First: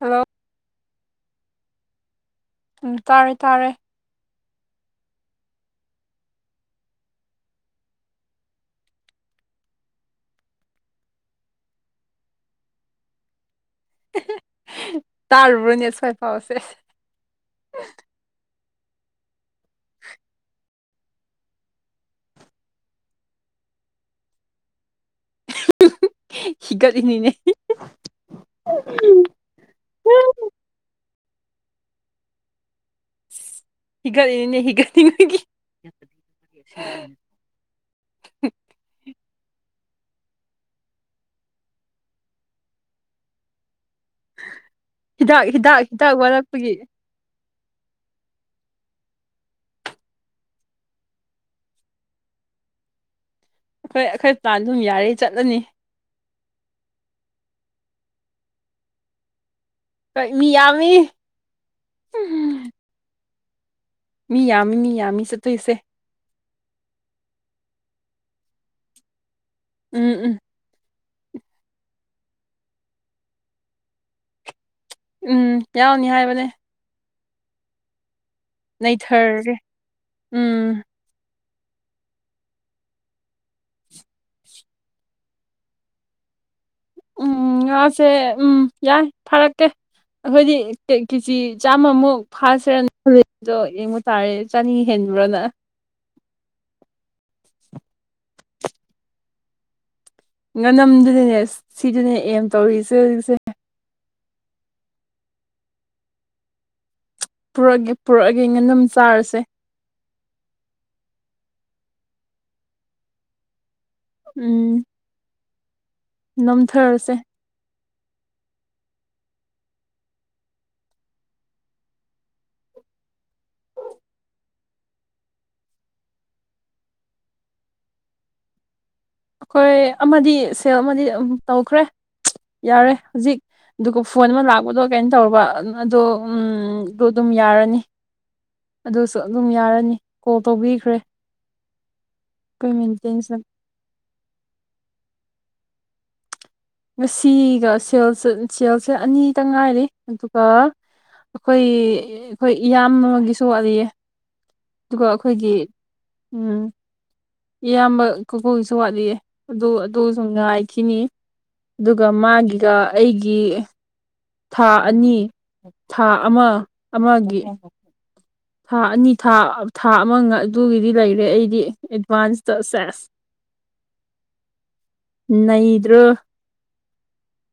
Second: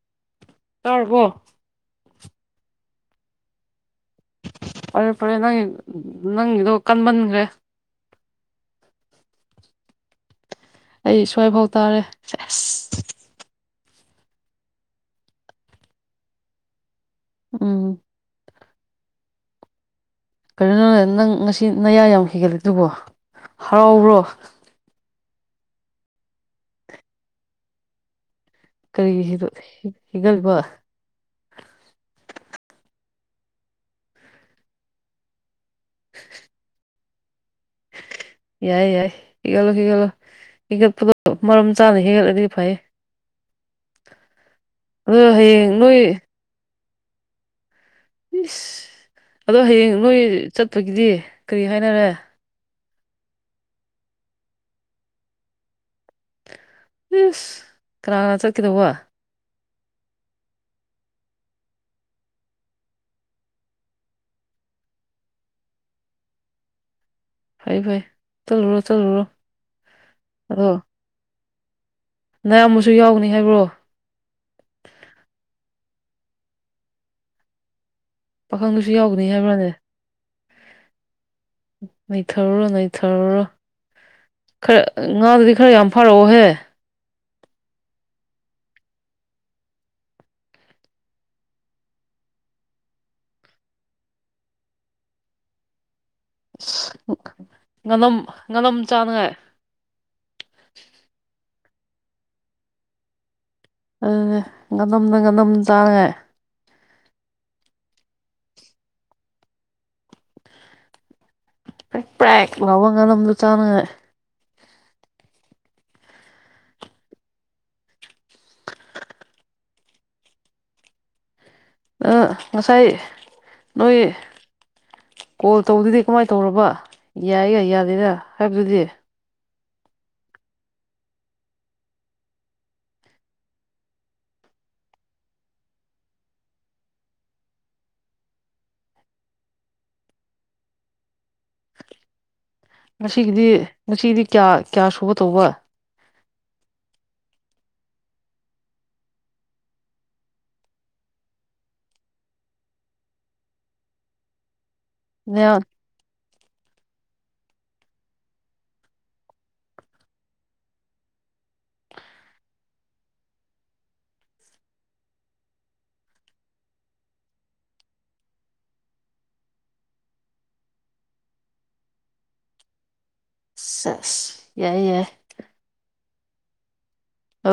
Hello ꯇꯔꯔꯕꯣ ꯎꯝ ꯇꯥꯔꯦ ꯇꯥꯔꯦ ꯐꯔꯦ ꯐꯔꯦ ꯅꯪ ꯅꯪꯒꯤꯗꯣ ꯀꯟꯃꯟꯈ꯭ꯔꯦ ꯑꯩ ꯁ꯭ꯋꯥꯏꯐꯥꯎ ꯇꯥꯔꯦ ꯑꯁ ꯇꯥ ꯎꯨꯔꯅꯤꯁꯥꯏ ꯄꯥꯎꯁꯦ ꯎꯝ ꯀꯔꯤꯩꯅꯣ ꯅꯪ ꯅꯪ ꯉꯁꯤ ꯅꯌꯥ ꯌꯥꯝ ꯍꯤꯒꯠꯂꯦ ꯑꯗꯨꯕꯣ ꯍꯔꯥꯎꯕ꯭ꯔꯣ ꯁꯤꯤꯒꯗꯤꯅꯤꯅꯦ ꯀꯔꯤ [unintelligible] ꯍꯤꯒꯠꯂꯤꯅꯤ ꯍꯤꯒꯠꯅꯤꯡꯕꯒꯤ [inaudible] ꯌꯥꯏ ꯌꯥꯏ ꯏꯒꯂꯣ ꯁꯤꯒꯂꯣ ꯏꯒ ꯃꯔꯝ ꯆꯥꯅ ꯍꯦꯟꯒꯠꯂꯗꯤ ꯐꯩ ꯑꯗꯣ ꯍꯤꯗꯥꯛ ꯍꯌꯦꯡ ꯍꯤꯗꯥꯛ ꯅꯣꯏ ꯍꯤꯗꯥꯛ ꯋꯥꯔꯛꯄꯒꯤ ꯏꯁꯁ ꯑꯗꯣ ꯍꯌꯦꯡ ꯅꯣꯏ ꯆꯠꯄꯒꯤꯗꯤ ꯀꯔꯤ ꯍꯥꯏꯅꯔꯦ ꯑꯩꯈꯣꯏ ꯑꯩꯈꯣꯏ ꯄꯥꯟ ꯑꯗꯨꯝ ꯌꯥꯔ ꯆꯠꯂꯅꯤ ꯏꯁꯁ ꯀꯅꯥ ꯀꯅꯥ ꯆꯠꯀꯗꯧꯕ ꯀ ꯃꯤ ꯌꯥꯃꯤ ꯃꯤ ꯌꯥꯝꯃꯤ ꯃꯤ ꯌꯥꯝꯃꯤ ꯆꯠꯇꯣꯏꯁꯦ ꯐꯩ ꯐꯥꯏ ꯆꯂꯨꯔꯣ ꯆꯂꯨꯔꯣ ꯎꯝ ꯎꯝ ꯅꯌꯥꯝꯕꯨ ꯌꯥꯎꯒꯅꯤ ꯍꯥꯏꯕ꯭ꯔꯣ ꯎꯝ ꯀꯌꯥꯎꯅꯤ ꯍꯥꯏꯥꯏꯕꯅꯦ ꯄꯥꯈꯪꯗꯨꯁꯨ ꯌꯥꯎꯒꯅꯤ ꯅꯩꯊꯔꯒꯦ ꯍꯥꯏꯕ꯭ꯔꯥꯅꯦ ꯎꯝ ꯅꯊꯔꯣ ꯅꯊꯔꯔꯣ ꯈꯔ ꯉꯥꯗꯨꯗꯤ ꯈꯔ ꯌꯥꯝ ꯐꯔꯛꯑꯣꯍꯦ ꯎꯝ ꯉꯁꯦ ꯎꯝ ꯌꯥꯏ ꯐꯔꯛꯀꯦ ꯑꯩꯈꯣꯏꯗꯤ ꯀꯦꯖꯤ ꯆꯥꯝꯃꯃꯨꯛ ꯐꯔ ꯔꯟ ꯑꯗꯣ ꯌꯦꯡꯕ ꯇꯥꯔꯦ ꯆꯅꯤ ꯍꯦꯟꯅꯤ ꯭ꯔꯅ ꯉꯅꯝ ꯉꯅꯝ ꯆꯥꯅꯉꯥꯏ ꯉꯅꯝꯗꯨꯅꯦꯅꯦ ꯁꯤꯗꯅꯦ ꯑꯦꯝ ꯇꯧꯔꯤꯁꯦ ꯍꯧꯖꯤꯛꯁꯦ ꯑꯗꯨ ꯉꯅꯝꯅ ꯉꯅꯝ ꯇꯥꯡꯉꯦ ꯄꯨꯔꯛꯑꯦ ꯄꯨꯔꯛꯑꯒꯦ ꯉꯥꯅꯝ ꯆꯥꯔꯁꯦ ꯄ꯭ꯔꯦꯛ ꯄ꯭ꯔꯦꯛ ꯂꯥꯎꯕ ꯉꯥꯅꯂꯝꯝꯗ ꯆꯥꯅꯉꯥꯏ ꯎꯝ ꯅꯝꯊꯔꯁꯦ ꯉꯁꯥꯏ ꯅꯣꯏ ꯀꯣꯜ ꯇꯧꯗꯨꯗꯤ ꯀꯃꯥꯏꯅ ꯇꯧꯔꯕ ꯌꯥꯏꯒ ꯌꯥꯗꯦꯔ ꯍꯥꯏꯕꯗꯨꯗꯤ ꯑꯩꯈꯣꯏ ꯑꯃꯗꯤ ꯁꯦꯜ ꯑꯃꯗꯤꯝ ꯇꯧꯈ꯭ꯔꯦ ꯌꯥꯔꯦ ꯍꯧꯖꯤꯛ ꯑꯗꯨꯒ ꯐꯣꯟ ꯑꯃ ꯂꯥꯛꯄꯗꯣ ꯀꯩꯅꯣ ꯇꯧꯔꯕ ꯑꯗꯨꯗ ꯑꯗꯨꯝ ꯌꯥꯔꯅꯤ ꯑꯗꯨꯁꯨ ꯑꯗꯨꯝ ꯌꯥꯔꯅꯤ ꯀꯣꯜ ꯇꯧꯕꯤꯈ꯭ꯔꯦ ꯑꯩꯈꯣꯏ ꯃꯦꯟꯇꯦꯟꯁꯅ ꯉꯁꯤꯒꯤꯗꯤ ꯉꯁꯤꯗꯤ ꯀꯌꯥ ꯀꯌꯥ ꯁꯨꯕ ꯇꯧꯕ ꯉꯁꯤꯒ ꯁꯦꯜꯁꯦ ꯁꯦꯜꯁꯦ ꯑꯅꯤꯇ ꯉꯥꯏꯔꯤ ꯑꯗꯨꯒ ꯑꯈꯣꯏ ꯑꯈꯣꯏ ꯏꯌꯥꯝꯕꯃꯒꯤꯁꯨ ꯋꯥꯠꯂꯤꯌꯦ ꯑꯗꯨꯒ ꯑꯩꯈꯣꯏꯒꯤ ꯅꯌꯥ ꯎꯝ ꯏꯌꯥꯝꯕ ꯀꯨꯀꯨꯒꯤꯁꯨ ꯋꯥꯠꯂꯤꯌꯦ ꯑꯗꯨ ꯑꯗꯨꯖꯨ ꯉꯥꯏꯈꯤꯅꯤ ꯑꯗꯨꯒ ꯃꯥꯒꯤꯒ ꯑꯩꯒꯤ ꯊꯥ ꯑꯅꯤ ꯊꯥ ꯑꯃ ꯑꯃꯒꯤ ꯊꯥ ꯑꯅꯤ ꯊꯥ ꯊꯥ ꯑꯃ ꯉ ꯑꯗꯨꯒꯤꯗꯤ ꯂꯩꯔꯦ ꯑꯩꯒꯤ ꯑꯦꯗꯚꯥꯟꯁꯇ ꯁꯦꯁ ꯁꯦꯁ ꯌꯥꯏ ꯌꯥꯏ ꯅꯩꯗ꯭ꯔꯣ ꯑ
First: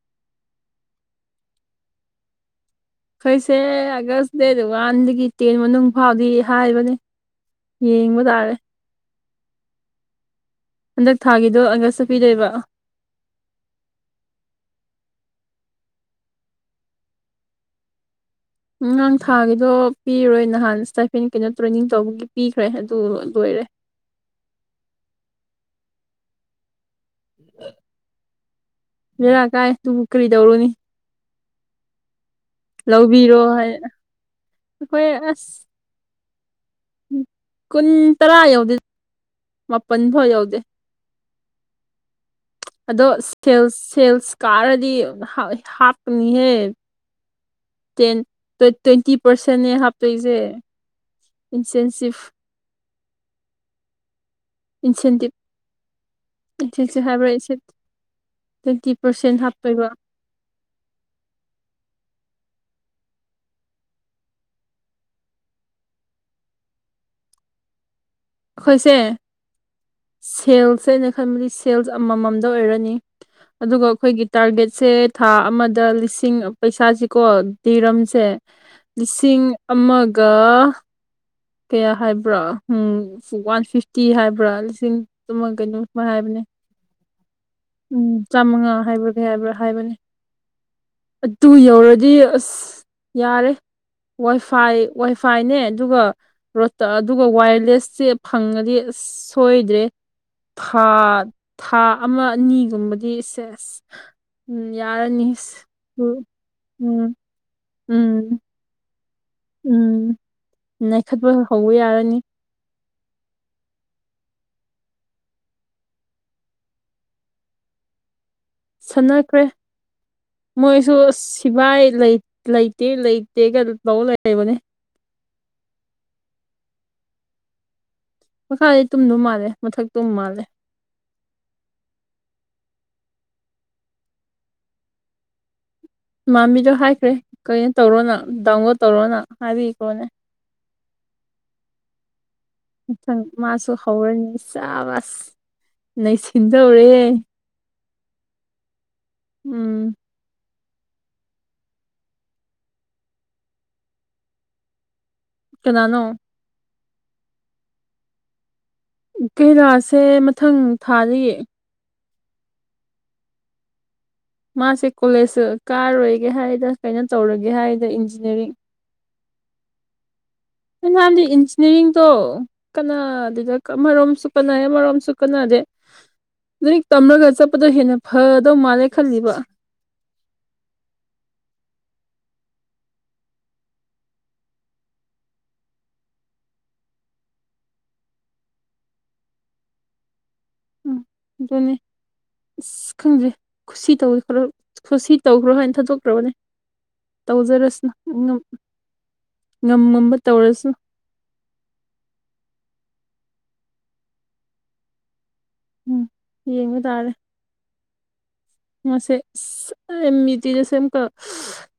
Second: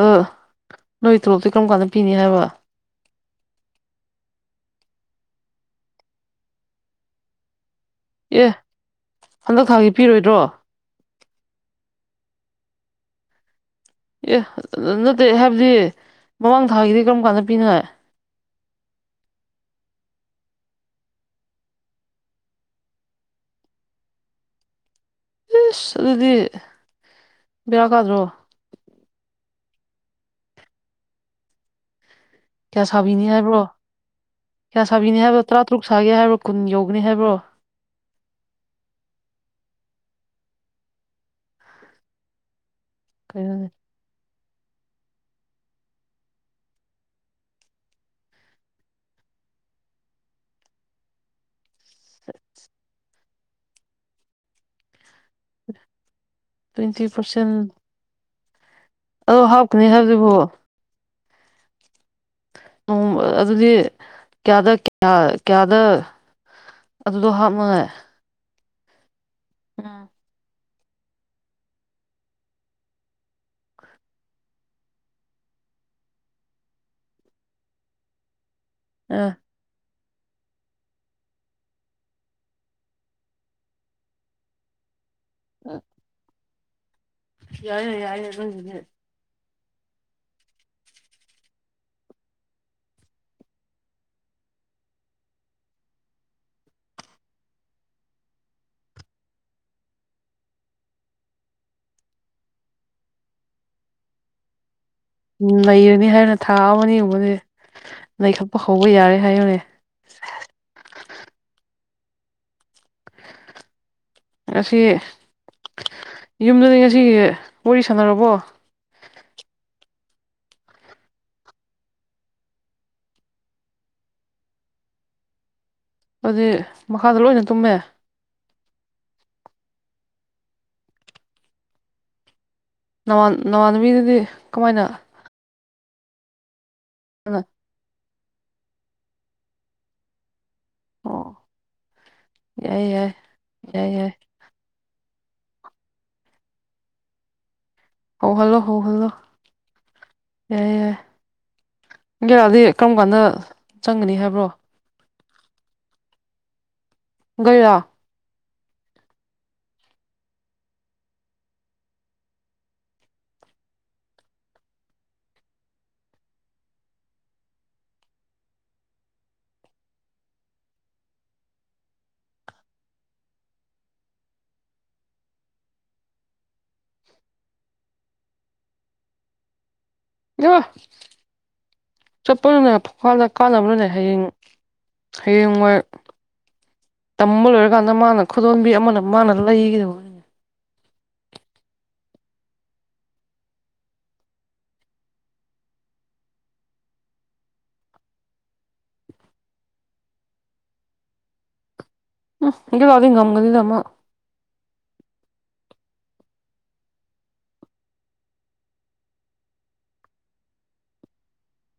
ꯅꯣꯏ ꯇꯂꫭꯞꯇꯤ ꯀꯔꯝ ꯀꯥꯟꯗ ꯄꯤꯅꯤ ꯍꯥꯏꯕ ꯑꯩꯈꯣꯏꯁꯦ ꯑꯥꯒꯁ ꯗꯦꯠ ꯋꯥꯟꯗꯒꯤ ꯇꯦꯟ ꯃꯅꯨꯡ ꯐꯥꯎꯗꯤ ꯍꯥꯏꯕꯅꯦ ꯌꯦꯡꯕ ꯑꯦ ꯗꯥꯔꯦ ꯍꯟꯗꯛ ꯊꯥꯒꯤ ꯄꯤꯔꯣꯏꯗ꯭ꯔꯣ ꯍꯟꯗꯛ ꯊꯥꯒꯤꯗꯣ ꯑꯥꯒꯁꯇ ꯄꯤꯗꯣꯏꯕ ꯑꯦ ꯅꯠꯇꯦ ꯍꯥꯏꯕꯗꯤ ꯃꯃꯥꯡ ꯊꯥꯒꯤꯗꯤ ꯀꯔꯝ ꯀꯥꯟꯗ ꯄꯤꯅꯥꯏ ꯉꯥꯡ ꯊꯥꯒꯤꯗꯣ ꯄꯤꯔꯣꯏ ꯅꯍꯥꯟ ꯏꯁꯇꯥꯏꯄꯦꯟ ꯀꯩꯅꯣ ꯇ꯭ꯔꯦꯅꯤꯡ ꯇꯧꯕꯒꯤ ꯄꯤꯈ꯭ꯔꯦ ꯑꯗꯨ ꯂꯣꯏꯔꯦ [inaudible] ꯁꯗꯤ ꯂꯩꯦꯔ ꯀꯥꯏ ꯇꯨꯕꯨ ꯀꯔꯤ ꯇꯧꯔꯨꯅꯤ ꯀꯌꯥ ꯁꯥꯕꯤꯅꯤ ꯂꯧꯕꯤꯔꯣ ꯍꯥꯏꯕ꯭ꯔꯣ ꯍꯥꯏ ꯀꯌꯥ ꯑꯩꯈꯣꯏ ꯁꯥꯕꯤꯅꯤ ꯍꯥꯏꯕ꯭ꯔꯣ ꯑꯁ ꯇꯔꯥꯇꯔꯨꯛ ꯁꯥꯒꯦ ꯍꯥꯏꯕ꯭ꯔꯣ ꯀꯨꯟ ꯌꯧꯒꯅꯤ ꯍꯝ ꯍꯥꯏꯕ꯭ꯔꯣ ꯀꯨꯟ ꯇꯥꯔꯥ ꯌꯧꯗꯦ ꯃꯥꯄꯜ ꯐꯥꯎ ꯌꯧꯗꯦ ꯑꯗꯣ ꯁꯦꯜ ꯀꯩꯅꯣꯅꯦ ꯁꯦꯜꯁ ꯀꯥꯔꯗꯤ ꯍꯥ ꯍꯥꯞꯄꯅꯤꯍꯦ ꯇꯦꯟ ꯇꫭ ꯇꫭꯏꯇꯤ ꯄꯥꯔꯁꯦꯟꯅꯦ ꯍꯥꯞꯇꯣꯏꯖꯦ ꯏꯟꯁꯦꯟꯁꯤꯞ ꯏꯟꯁꯦꯟꯇꯤꯞ ꯏꯟꯁꯦꯟꯁꯤ ꯇ꯭ꯋꯦꯟꯇꯤ ꯍꯥꯏꯕ꯭ꯔꯥ ꯏꯟꯁꯦꯞ ꯑ ꯍꯥꯞꯀꯅꯤ ꯍꯥꯏꯕꯗꯨꯕꯨ ꯑꫭꯡ ꯑꯗꯨꯗꯤ ꯀꯌꯥꯗ ꯀꯌꯥ ꯀꯌꯥꯗ ꯑꯗꯨꯗꯣ ꯍꯥꯞꯃꯉꯦ ꯑꯈꫭꯏꯁꯦ ꯑꯥ ꯁꯦ ꯑꯩꯅ ꯈꯟꯕꯗꯤ ꯁꯦꯜꯁ ꯑꯃꯃꯝꯗ ꯑꯣꯏꯔꯅꯤ ꯑꯗꯨꯒ ꯑꯩꯈꯣꯏꯒꯤ ꯇꯥꯔꯒꯦꯠꯁꯦ ꯊꯥ ꯑꯃꯗ ꯂꯤꯁꯤꯡ ꯄꯩꯁꯥꯥꯁꯤꯀꯣ ꯇꯤꯔꯝꯁꯦ ꯑ ꯂꯤꯁꯤꯡ ꯑꯃꯒ ꯀꯌꯥ ꯍꯥꯏꯕ꯭ꯔꫭ ꯎꯝ ꯋꯥꯟ ꯐꯤꯞꯇꯤ ꯍꯥꯏꯕ꯭ꯔꯥ ꯂꯤꯁꯤꯡ ꯇꯨꯃ ꯀꯩꯅꯣ ꯃ ꯍꯥꯏꯕꯅꯦ ꯌꯥꯏꯅꯦ ꯎꯝ ꯌꯥꯏꯅꯦ ꯅꯪꯒꯤꯗꯤ ꯆꯥꯝꯃꯉꯥ ꯍꯥꯏꯕ꯭ꯔ ꯀꯩ ꯍꯥꯏꯕ꯭ꯔꯥ ꯍꯥꯏꯕꯅꯤ ꯑꯗꯨ ꯌꯧꯔꯗꯤ ꯑꯁ ꯌꯥꯔꯦ ꯋꯥꯏ ꯐꯥꯏ ꯋꯥꯏꯐꯥꯏꯅꯦ ꯑꯗꯨꯒ ꯔꯣꯠꯇ ꯑꯗꯨꯒ ꯋꯥꯌꯔꯂꯦꯁꯁꯦ ꯐꯪꯉꯗꯤ ꯁꯣꯏꯗ꯭ꯔꯦ ꯊꯥ ꯊꯥ ꯑꯃ ꯑꯅꯤꯒꯨꯝꯕꯗꯤ ꯁꯦꯁ ꯎꯝ ꯌꯥꯔꯅꯤ ꯅꯩꯔꯅꯤ ꯎꯝ ꯍꯥꯏꯅ ꯊꯥ ꯑꯃꯅꯤ‌ ꯎꯝ ꯒꯨꯝꯕꯗꯤ ꯎꯝ ꯅꯩꯈꯠꯄ ꯍꯧꯕ ꯌꯥꯔꯦ [unintelligible] ꯊꯕꯛ ꯍꯧꯕ ꯌꯥꯔꯅꯤ ꯉꯁꯤ ꯌꯨꯝꯗꯨꯗꯤ ꯉꯁꯤꯒꯤ ꯋꯥꯔꯤ ꯁꯥꯟꯅꯔꯕꯣ ꯁꯥꯝꯅꯈ꯭ꯔꯦ ꯃꯣꯏꯁꯨ ꯁꯤꯕꯥꯏ ꯂꯩ ꯂꯩꯇꯦ ꯂꯩꯇꯦꯒ ꯇꯧ ꯂꯩꯕꯅꯦ ꯑꯗꯨꯏ ꯃꯈꯥꯗ ꯂꯣꯏꯅ ꯇꯨꯝꯃꯦ ꯃꯈꯥꯏ ꯇꯨꯝꯗꯧ ꯃꯥꯜꯂꯦ ꯃꯊꯛꯇꯨꯝ ꯃꯥꯜꯂꯦ ꯅꯃꯥꯟ ꯅꯃꯥꯟꯅꯕꯤꯗꯨꯗꯤ ꯀꯃꯥꯏꯅ ꯃꯃꯤꯗꯣ ꯍꯥꯏꯈ꯭ꯔꯦ ꯀꯩꯅꯣ ꯇꯧꯔꯣꯅ ꯗꯥꯎꯂꯣꯗ ꯇꯧꯔꯣꯅ ꯍꯥꯏꯕꯤꯈ꯭ꯔꯣꯅꯦ ꯑꯣ ꯌꯥꯏꯌꯦ ꯌꯥꯏ ꯃꯊꯪ ꯃꯥꯁꯨ ꯌꯥꯏ ꯌꯥꯏ ꯍꯧꯔꯅꯤ ꯆꯥ ꯅ ꯁꯤꯟꯗꯧꯔꯦ ꯍꯣ ꯍꯜꯂꯣ ꯍꯣ ꯍꯜꯂꯣ ꯎꯝ ꯌꯥꯏꯦ ꯌꯥꯏ ꯦꯔꯥꯗꯤ ꯀꯔꯝ ꯀꯥꯟꯗ ꯆꯪꯒꯅꯤ ꯍꯥꯏꯕ꯭ꯔꯣ ꯀꯅꯥꯅꯣ ꯌꯥ ꯀꯩꯔꯥꯁꯦ ꯃꯊꯪ ꯊꯥꯔꯤꯌꯦ ꯃꯥꯁꯦ ꯀꯣꯂꯦꯖ ꯀꯥꯔꯣꯏꯒꯦ ꯍꯥꯏꯗ ꯀꯩꯅꯣ ꯇꯧꯔꯒꯦ ꯍꯥꯏꯗ ꯏꯟꯖꯤꯅꯤꯌꯥꯔꯤꯡ ꯅꯍꯥꯟꯗꯤ ꯏꯟꯖꯤꯅꯤꯌꯥꯔꯤꯡꯗꯣ ꯀꯅꯥꯗꯨꯗ ꯃꯔꯣꯝꯁꯨ ꯀꯅꯔ ꯃꯔꯣꯝꯁꯨ ꯀꯥꯟꯅꯗ [inaudible] ꯂꯃꯤ ꯇꯝꯂꯒ ꯆꯠꯄꯗꯣ ꯍꯦꯟꯅ ꯐꯗꯧ ꯃꯥꯜꯂꯦ ꯈꯜꯂꯤꯕ [unintelligible] ꯆꯠꯄꯗꯨꯅ ꯐꯪꯐꯜꯗ ꯀꯥꯟꯅꯕꯅꯤꯅꯦ ꯍꯌꯦꯡ ꯋꯥꯏ ꯇꯝꯕ ꯂꯣꯏꯔꯀꯥꯟꯗ ꯃꯥꯅ ꯈꯨꯗꯣꯝꯕꯤ ꯑꯃꯅ ꯃꯥꯅ ꯂꯩꯒꯗ ꯑꯗꯨꯅꯤ ꯑꯁ ꯈꯪꯗ꯭ꯔꯦ ꯈꯨꯁꯤ ꯇꯧꯋꯤ ꯐꯔꯨꯞ ꯈꯨꯁꯤ ꯇꯧꯈ꯭ꯔꯣ ꯍꯥꯏꯅ ꯊꯥꯗꯣꯛꯈ꯭ꯔꯕꯅꯦ ꯇꯧꯖꯔꯁꯅꯨ ꯅꯨ ꯉꯝ ꯉꯝꯕ ꯇꯧꯔꯁꯅꯨ ꯍꯝ ꯍꯦꯡꯒꯩꯕꯥꯎꯗꯤ ꯉꯝꯒꯅꯤꯗ ꯑꯃꯨꯛ ꯎꯝ ꯌꯦꯡꯕ ꯇꯥꯔꯦ ꯃꯥꯁꯦ ꯑꯦꯝ ꯏ ꯇꯤꯁꯦ ꯑꯃꯨꯛꯀ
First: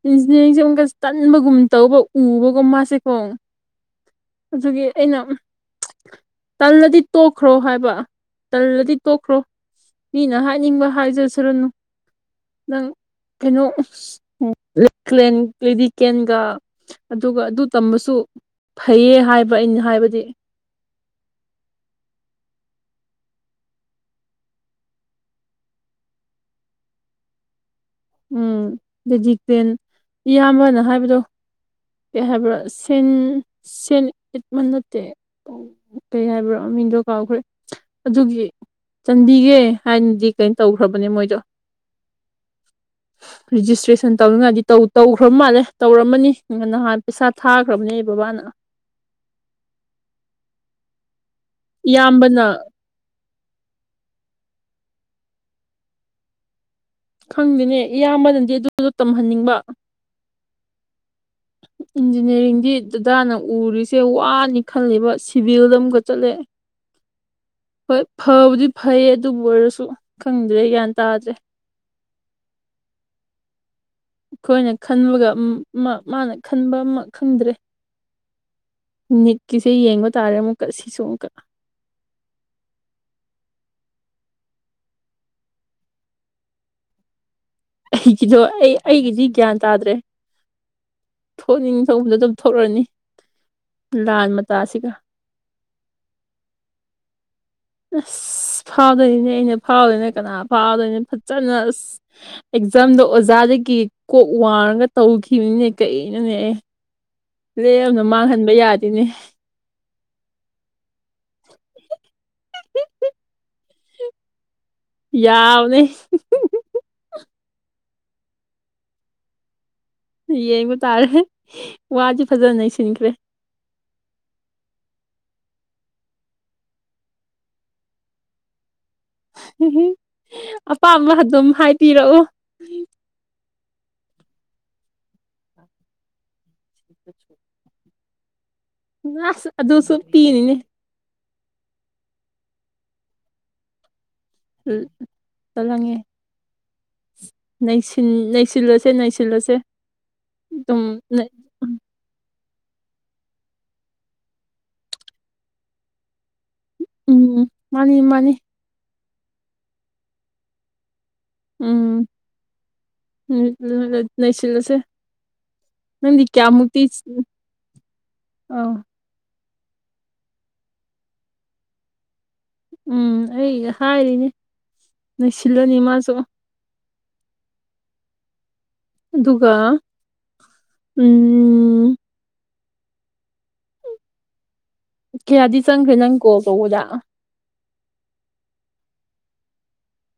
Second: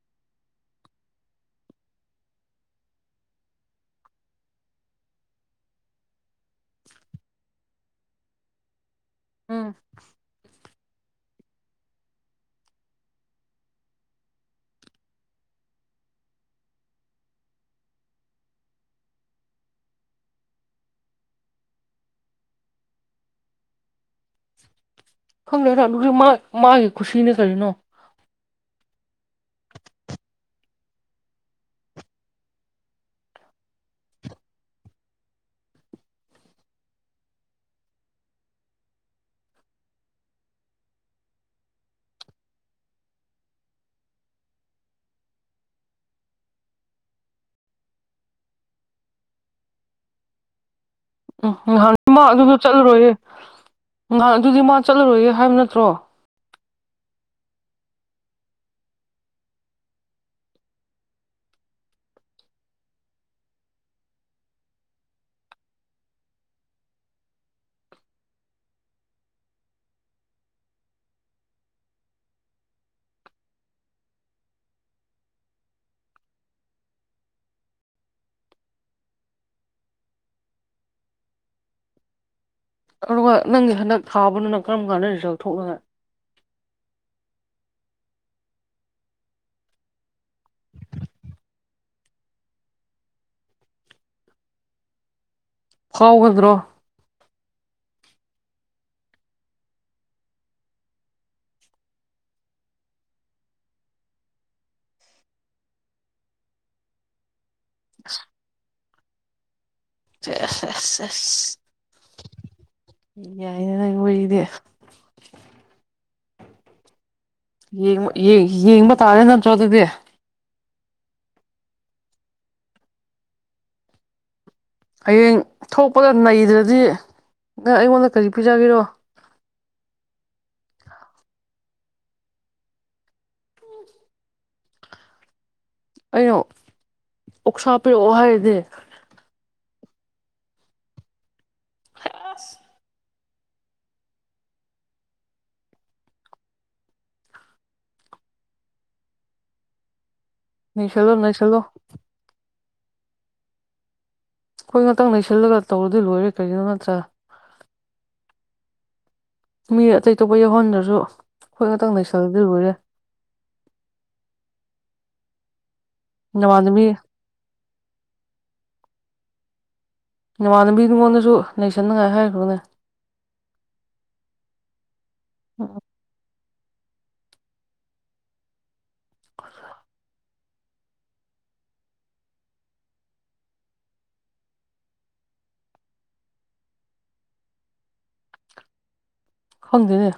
ꯏꯟꯖꯤꯅꯤꯌꯥꯔꯤꯡꯁꯦ ꯑꯃꯨꯛꯀ ꯇꯟꯕꯒꯨꯝ ꯇꯧ ꯇꯧ ꯎꯕꯀꯣ ꯃꯥꯁꯦ ꯀꯣ [inaudible] ꯑꯗꯨꯒꯤ ꯑꯩꯅ ꯇꯜꯂꯗꯤ ꯇꯣꯛꯈ꯭ꯔꯣ ꯍꯥꯏꯕ ꯇꯜꯂꯗꯤ ꯇꯣꯛꯈ꯭ꯔꯣ ꯎꯝ ꯃꯤꯅ ꯍꯥꯏꯅꯤꯡꯕ ꯍꯥꯏꯖꯁꯨꯔꯨꯅꯨ [inaudible] ꯅꯪ ꯀꯩꯅꯣ ꯂꯤꯗꯤꯀꯦꯟꯒ ꯑꯗꯨꯒ ꯑꯗꯨ ꯇꯝꯕꯁꯨ ꯐꯩꯌꯦ ꯍꯥꯏꯕ ꯑꯩꯅ ꯍꯥꯏꯕꯗꯤ [inaudible] ꯈꯪꯗ꯭ꯔꯦꯗ ꯑꯗꯨꯗꯤ ꯃꯥꯒꯤ ꯈꯨꯁꯤꯅꯦ ꯀꯔꯤꯅꯣ ꯎꯝ ꯗꯦꯖꯤ ꯇꯦꯟ ꯏꯌꯥꯝꯕꯅ ꯍꯥꯏꯕꯗꯣ ꯀꯩ ꯍꯥꯏꯕ꯭ꯔꯥ ꯁꯦꯟ ꯁꯦꯟ ꯏꯠꯃ ꯅꯠꯇꯦ ꯀꯩ ꯍꯥꯏꯕ꯭ꯔꯣ ꯃꯤꯡꯗꯣ ꯀꯥꯎꯈ꯭ꯔꯦ ꯑꯗꯨꯒꯤ ꯆꯟꯕꯤꯒꯦ ꯍꯥꯏꯅꯗꯤ ꯀꯩꯅ ꯇꯧꯈ꯭ꯔꯕꯅꯦ ꯃꯣꯏꯗꯣ [inaudible] ꯔꯤꯖꯤꯁꯇ꯭ꯔꯦꯁꯟ ꯇꯧꯅꯤꯡꯉꯥꯏꯗꯤꯧ ꯇꯧꯈ꯭ꯔꯕ ꯃꯥꯜꯂꯦ ꯇꯧꯔꯝꯃꯅꯤ ꯅꯍꯥꯟ ꯄꯩꯁꯥ ꯊꯥꯈ꯭ꯔꯕꯅꯦ ꯕꯥꯕꯥꯅ [inaudible] ꯎꯝ ꯅꯍꯥꯟ ꯃꯥ ꯏꯌꯥꯝꯕꯅ ꯑꯗꯨꯁꯨ ꯆꯠꯂꯔꯣꯏꯌꯦ ꯅꯍꯥꯟ ꯑꯗꯨꯗꯤ ꯃꯥ ꯆꯠꯂꯔꯣꯏꯒꯦ ꯍꯥꯏꯕ ꯅꯠꯇ꯭ꯔꯣ ꯈꯪꯗꯦꯅꯦ ꯏꯌꯥꯝꯕꯅꯗꯤ ꯑꯗꯨꯗꯣ ꯇꯝꯍꯟꯅꯤꯡꯕ [inaudible] ꯏꯟꯖꯤꯅꯤꯌꯥꯔꯤꯡꯗꯤ ꯗꯗꯥꯅ ꯎꯔꯤꯁꯦ ꯋꯥꯅꯤ ꯈꯜꯂꯕ ꯁꯤꯚꯤꯜꯗ ꯑꯃꯀ ꯆꯠꯂꯦ ꯍꯣꯏ ꯐꯕꯨꯗꯤ ꯐꯩꯌꯦ ꯑꯗꯨꯕꯨ ꯑꯣꯏꯔꯁꯨ ꯈꯪꯗ꯭ꯔꯦ ꯒ꯭ꯌꯥꯟ ꯇꯥꯗ꯭ꯔꯦ [inaudible] ꯑꯩꯈꯣꯏꯅ ꯈꯟꯕꯒ ꯃꯥꯅ ꯈꯟꯕ ꯑꯃ ꯈꯪꯗ꯭ꯔꯦ ꯅꯤꯛꯀꯤꯁꯦ ꯌꯦꯡꯕ ꯇꯥꯔꯦ ꯑꯃꯨꯛꯀ ꯁꯤꯁꯨ ꯑꯃꯨꯛꯀ ꯑꯗꯨꯒ ꯅꯪꯒꯤ ꯍꯟꯗꯛ ꯊꯥꯕꯅ ꯅꯪ ꯀꯔꯝ ꯀꯥꯟꯗ ꯔꯤꯖꯜ ꯊꯣꯛꯅꯉꯥꯏ ꯑꯩꯒꯤꯗꯣ ꯑꯩ ꯑꯩꯒꯤꯗꯤ ꯒ꯭ꯌꯥꯟ ꯇꯥꯗ꯭ꯔꯦ ꯊꯣꯛꯅꯤꯡ ꯊꯕꯗ ꯑꯗꯨꯝ ꯊꯣꯛꯂꯛꯅꯤ ꯂꯥꯟ ꯃꯇꯥꯁꯤꯒ ꯐꯥꯎꯒꯗ꯭ꯔꯣ ꯑꯁ ꯑꯁ ꯐꯥꯎꯗꯣꯏꯅꯦ ꯑꯩꯅ ꯐꯥꯎꯗꯣꯏꯅꯦ ꯀꯅꯥ ꯐꯥꯎꯗꯣꯏꯅ ꯐꯖꯅ ꯑꯁ ꯑꯦꯛꯖꯥꯝꯗꯣ ꯑꯣꯖꯥ ꯑꯗꯒꯤ ꯀꯣꯛ ꯋꯥꯔꯒ ꯇꯧꯈꯤꯕꯅꯤꯅꯦ ꯀꯔꯤꯅꯣꯅꯦ ꯑꯩ [inaudible] ꯂꯦꯝꯅ ꯃꯥꯡꯍꯟꯕ ꯌꯥꯗꯦꯅꯦ꯫ ꯌꯥꯏꯅꯦꯅ ꯑꯣꯏꯗ ꯌꯥꯕꯅꯦ ꯌꯦꯡ ꯌꯦꯡꯕ ꯇꯥꯔꯦ ꯅꯁꯨꯣ ꯑꯗꯨꯗꯤ ꯌꯦꯡꯕ ꯇꯥꯔꯦ ꯋꯥꯗꯤ ꯐꯖꯅ ꯅꯩꯁꯤꯟꯈ꯭ꯔꯦ ꯍꯌꯦꯡ ꯊꯣꯛꯄꯒ ꯅꯩꯗ꯭ꯔꯗꯤ ꯅꯪ ꯑꯩꯉꯣꯟꯗ ꯀꯔꯤ ꯄꯤꯖꯒꯔꯣ ꯎ ꯑꯄꯥꯝꯕ ꯑꯗꯨꯝ ꯍꯥꯏꯕꯤꯔꯛꯑꯣ ꯑꯩꯅ ꯑꯣꯛꯁꯥꯞꯄꯤꯤꯔꯛꯑꯣ ꯍꯥꯏꯔꯗꯤ ꯑꯁ ꯑꯗꯨꯁꯨ ꯄꯤꯅꯤꯅꯦ ꯍꯥꯁ ꯎ ꯆꯠꯂꯉꯦ ꯅꯩꯁꯤꯜꯂꯁꯦ ꯅꯩꯁꯤꯜꯂꯁꯦ ꯑꯗꯨꯝ ꯅꯩꯁꯜꯂꯣ ꯅꯩꯁꯜꯂꯣ ꯑꯩꯈꯣꯏ ꯉꯥꯛꯇꯪ ꯅꯩꯁꯤꯜꯂꯒ ꯇꯧꯔꯗꯤ ꯂꯣꯏꯔꯦ ꯀꯔꯤꯅꯣ ꯅꯠꯇ꯭ꯔꯥ ꯎꯝ ꯃꯥꯅꯤ ꯃꯥꯅꯤ ꯃꯤ ꯑꯇꯩ ꯇꯣꯞꯄ ꯌꯧꯍꯟꯗꯁꯨ ꯎꯝ ꯎꯝ ꯅꯁꯤꯜꯂꯁꯦ ꯅꯗꯤ ꯀꯌꯥꯃꯨꯛꯇꯤ ꯅꯃꯥꯟꯅꯕꯤ ꯑ ꯏꯃꯥꯟꯅꯕꯤ ꯉꯣꯟꯗꯁꯨ ꯂꯩꯁꯟꯅꯉꯥꯏ ꯍꯥꯏꯔ ꯎꯝ ꯑꯩ ꯍꯥꯏꯔꯤꯅꯦ ꯅꯨꯡꯁꯤꯜꯂꯅꯤ ꯃꯥꯁꯨ ꯑꯗꯨꯒ ꯎꯝ ꯀꯌꯥꯗꯤ ꯆꯪꯈ꯭ꯔꯦ ꯅꯪ ꯀꯣ ꯀꯧꯕꯗ ꯈꯪꯗꯦꯅꯦ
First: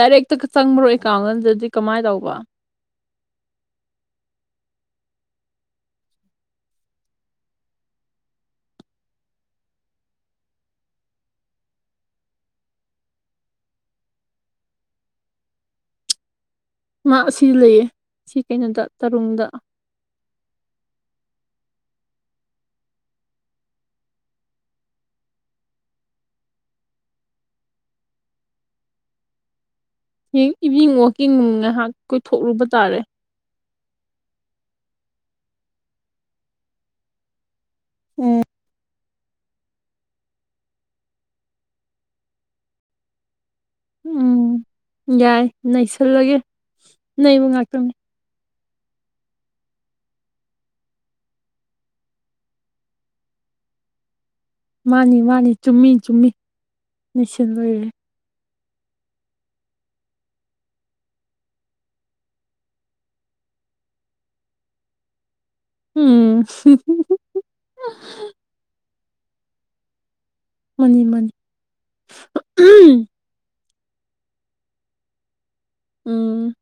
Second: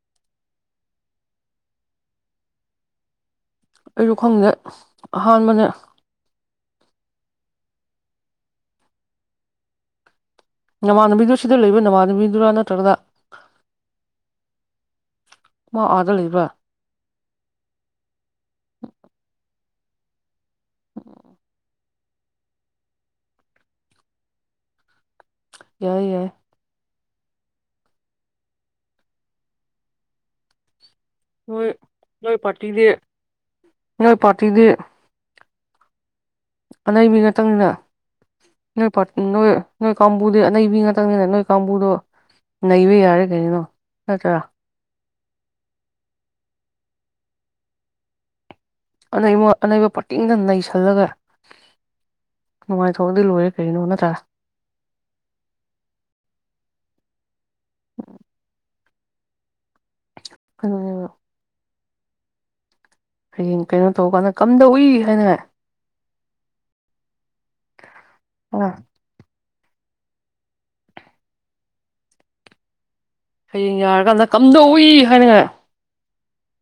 ꯗꯥꯏꯔꯦꯛꯇ ꯆꯪꯕ꯭ꯔꯣꯀꯒꯜꯗꯗꯤ ꯀꯃꯥꯏ ꯇꯧꯕ ꯑꯩꯁꯨ ꯈꯪꯗꯦ ꯑꯍꯥꯟꯕꯅ ꯅꯃꯥꯟꯅꯕꯤꯗꯨ ꯁꯤꯗ ꯂꯩꯕ ꯅꯃꯥꯟꯅꯕꯤꯗꯨꯔꯥ ꯅꯠꯇ꯭ꯔꯒ ꯃꯥ ꯑꯥꯗ ꯂꯩꯕ꯭ꯔꯥ ꯃꯥ ꯑꯁꯤ ꯂꯩꯌꯦ ꯁꯤ ꯀꯩꯅꯣꯗ ꯇꯔꯨꯡꯗ ꯌꯥꯏ ꯌꯥ ꯏꯚꯤꯅꯤꯡ ꯋꯥꯋꯀꯤꯡ ꯅꯣꯏ ꯉꯥꯏꯍꯥꯛ ꯅꯣꯏ ꯀꯣꯏꯊꯣꯛꯂꯨꯕ ꯄꯥꯔꯇꯤꯗꯤ ꯇꯥꯔꯦ ꯅꯣꯏ ꯄꯥꯔꯇꯤꯗꯤ ꯑꯅꯩꯕꯤ ꯅꯥꯛꯇꯪꯅꯤꯅ ꯎꯝ ꯅꯣꯏ ꯅꯣꯏ ꯀꯥꯡꯕꯨꯗꯤ ꯅꯅꯩꯕꯤ ꯉꯥꯛꯇꯪꯅꯤꯅ ꯅꯣꯏ ꯀꯥꯡꯕꯨꯗꯣ ꯅꯩꯕ ꯌꯥꯔꯦ ꯀꯔꯤꯅꯣ ꯑꯆꯥ ꯎꯝ ꯌꯥꯏ ꯅꯩꯁꯜꯂꯒꯦ ꯅꯕꯨ ꯉꯥꯛꯇꯅꯤ ꯑꯅꯩ ꯑꯅꯩꯕ ꯄꯥꯇꯤꯡꯗ ꯅꯩꯁꯜꯂꯒ ꯅꯨꯡꯉꯥꯏꯊꯣꯛꯑꯗꯤ ꯂꯣꯏꯔꯦ ꯀꯔꯤꯅꯣ ꯅꯠꯇ꯭ꯔꯥ ꯃꯥꯅꯤ ꯃꯥꯅꯤ ꯆꯨꯝꯃꯤ ꯆꯨꯝꯃꯤ ꯅꯨꯡꯁꯤ ꯑꯣꯏꯣꯏꯔꯦ ꯑꯣ ꯍꯌꯦꯡ ꯀꯩꯅꯣ ꯇꯧꯔꯀꯥꯟꯗ ꯀꯝꯗꯧ ꯎꯏ ꯍꯥꯏꯅ ꯎꯝ ꯁꯤ ꯑ ꯃꯥꯅꯤ ꯃꯥꯅꯤ [unintelligible] ꯍꯌꯦꯡ ꯌꯥꯔꯀꯥꯟꯗ ꯀꯝꯗꯧꯏ ꯍꯥꯏꯅꯤꯡꯉꯥꯏ ꯎꯝ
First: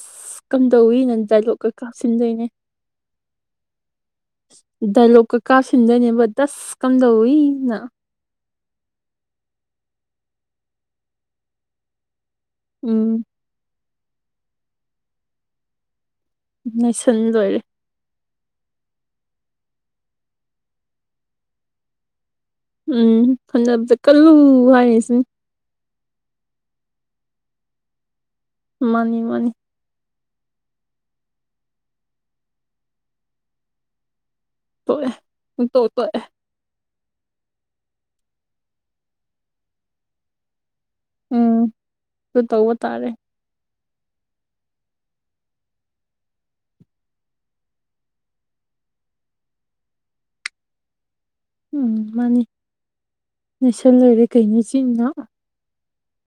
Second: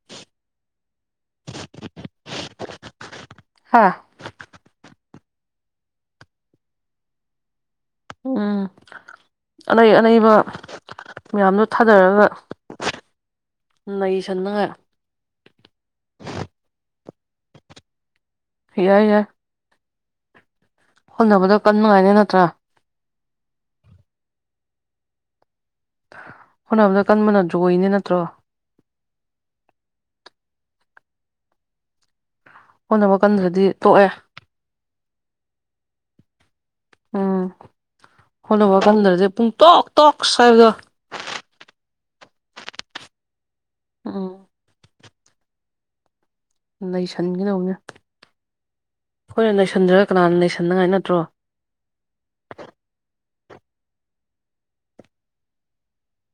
ꯁ ꯀꯝꯗꯧꯋꯤꯅ ꯗꯥꯏꯂꯣꯛ ꯀꯩ ꯀꯥ ꯁꯤꯟꯗꯣꯏꯅꯦ ꯍꯥ ꯗꯥꯏꯂꯣꯛ ꯀ ꯀꯥꯞꯁꯤꯟꯗꯣꯏꯅꯦꯕ ꯗꯁ ꯀꯝꯗꯧꯋꯤꯅ ꯎꯝ ꯑꯅꯩ ꯑꯅꯩꯕ ꯃꯌꯥꯝꯗꯨꯣ ꯊꯥꯗꯔꯒ ꯎꯝ ꯂꯩꯁꯟꯉꯥꯏ ꯅꯁꯟ ꯂꯣꯏꯔꯦ ꯌꯥꯏ ꯌꯥꯏ ꯍꯣꯠꯅꯕꯗꯣ ꯀꯟꯅ ꯅꯨꯡꯉꯥꯏꯅꯦ ꯅꯠꯇ꯭ꯔꯥ ꯎꯝ ꯈꯟꯖꯅꯕꯗ ꯀꯜꯂꯨ ꯍꯥꯏꯔꯤꯁꯤꯅꯦ ꯍꯣꯠꯅꯕꯗ ꯀꯟꯕꯅ ꯖꯣꯏꯅꯦ ꯅꯠꯇ꯭ꯔꯣ ꯃꯥꯅꯤ ꯃꯥꯅꯤ ꯍꯣꯠꯅꯕ ꯀꯟꯗꯗꯤ ꯇꯣꯛꯑꯦ ꯑꯦ ꯇ ꯑꯦ ꯎꯝ ꯍꯜꯂꯣꯕ ꯈꯟꯊꯔꯁꯦ ꯄꯨꯡ ꯇꯣꯛ ꯇꯣꯛ ꯁꯕꯗ ꯎꯝ ꯁ ꯇꯧꯕ ꯇꯥꯔꯦ ꯑꯥ [unintelligible] ꯂꯩꯁꯟꯒꯗꯧꯅꯦ ꯑꯩꯈꯣꯏꯅ ꯂꯩꯁꯟꯗ꯭ꯔꯒ ꯀꯅꯥꯅ ꯂꯩꯁꯟꯅꯉꯥꯏ ꯅꯠꯇ꯭ꯔꯣ ꯎꯝ ꯃꯥꯅꯤ ꯅꯣꯏꯁꯟ ꯂꯣꯏꯔꯦ ꯀꯩꯅꯤꯆꯤꯅ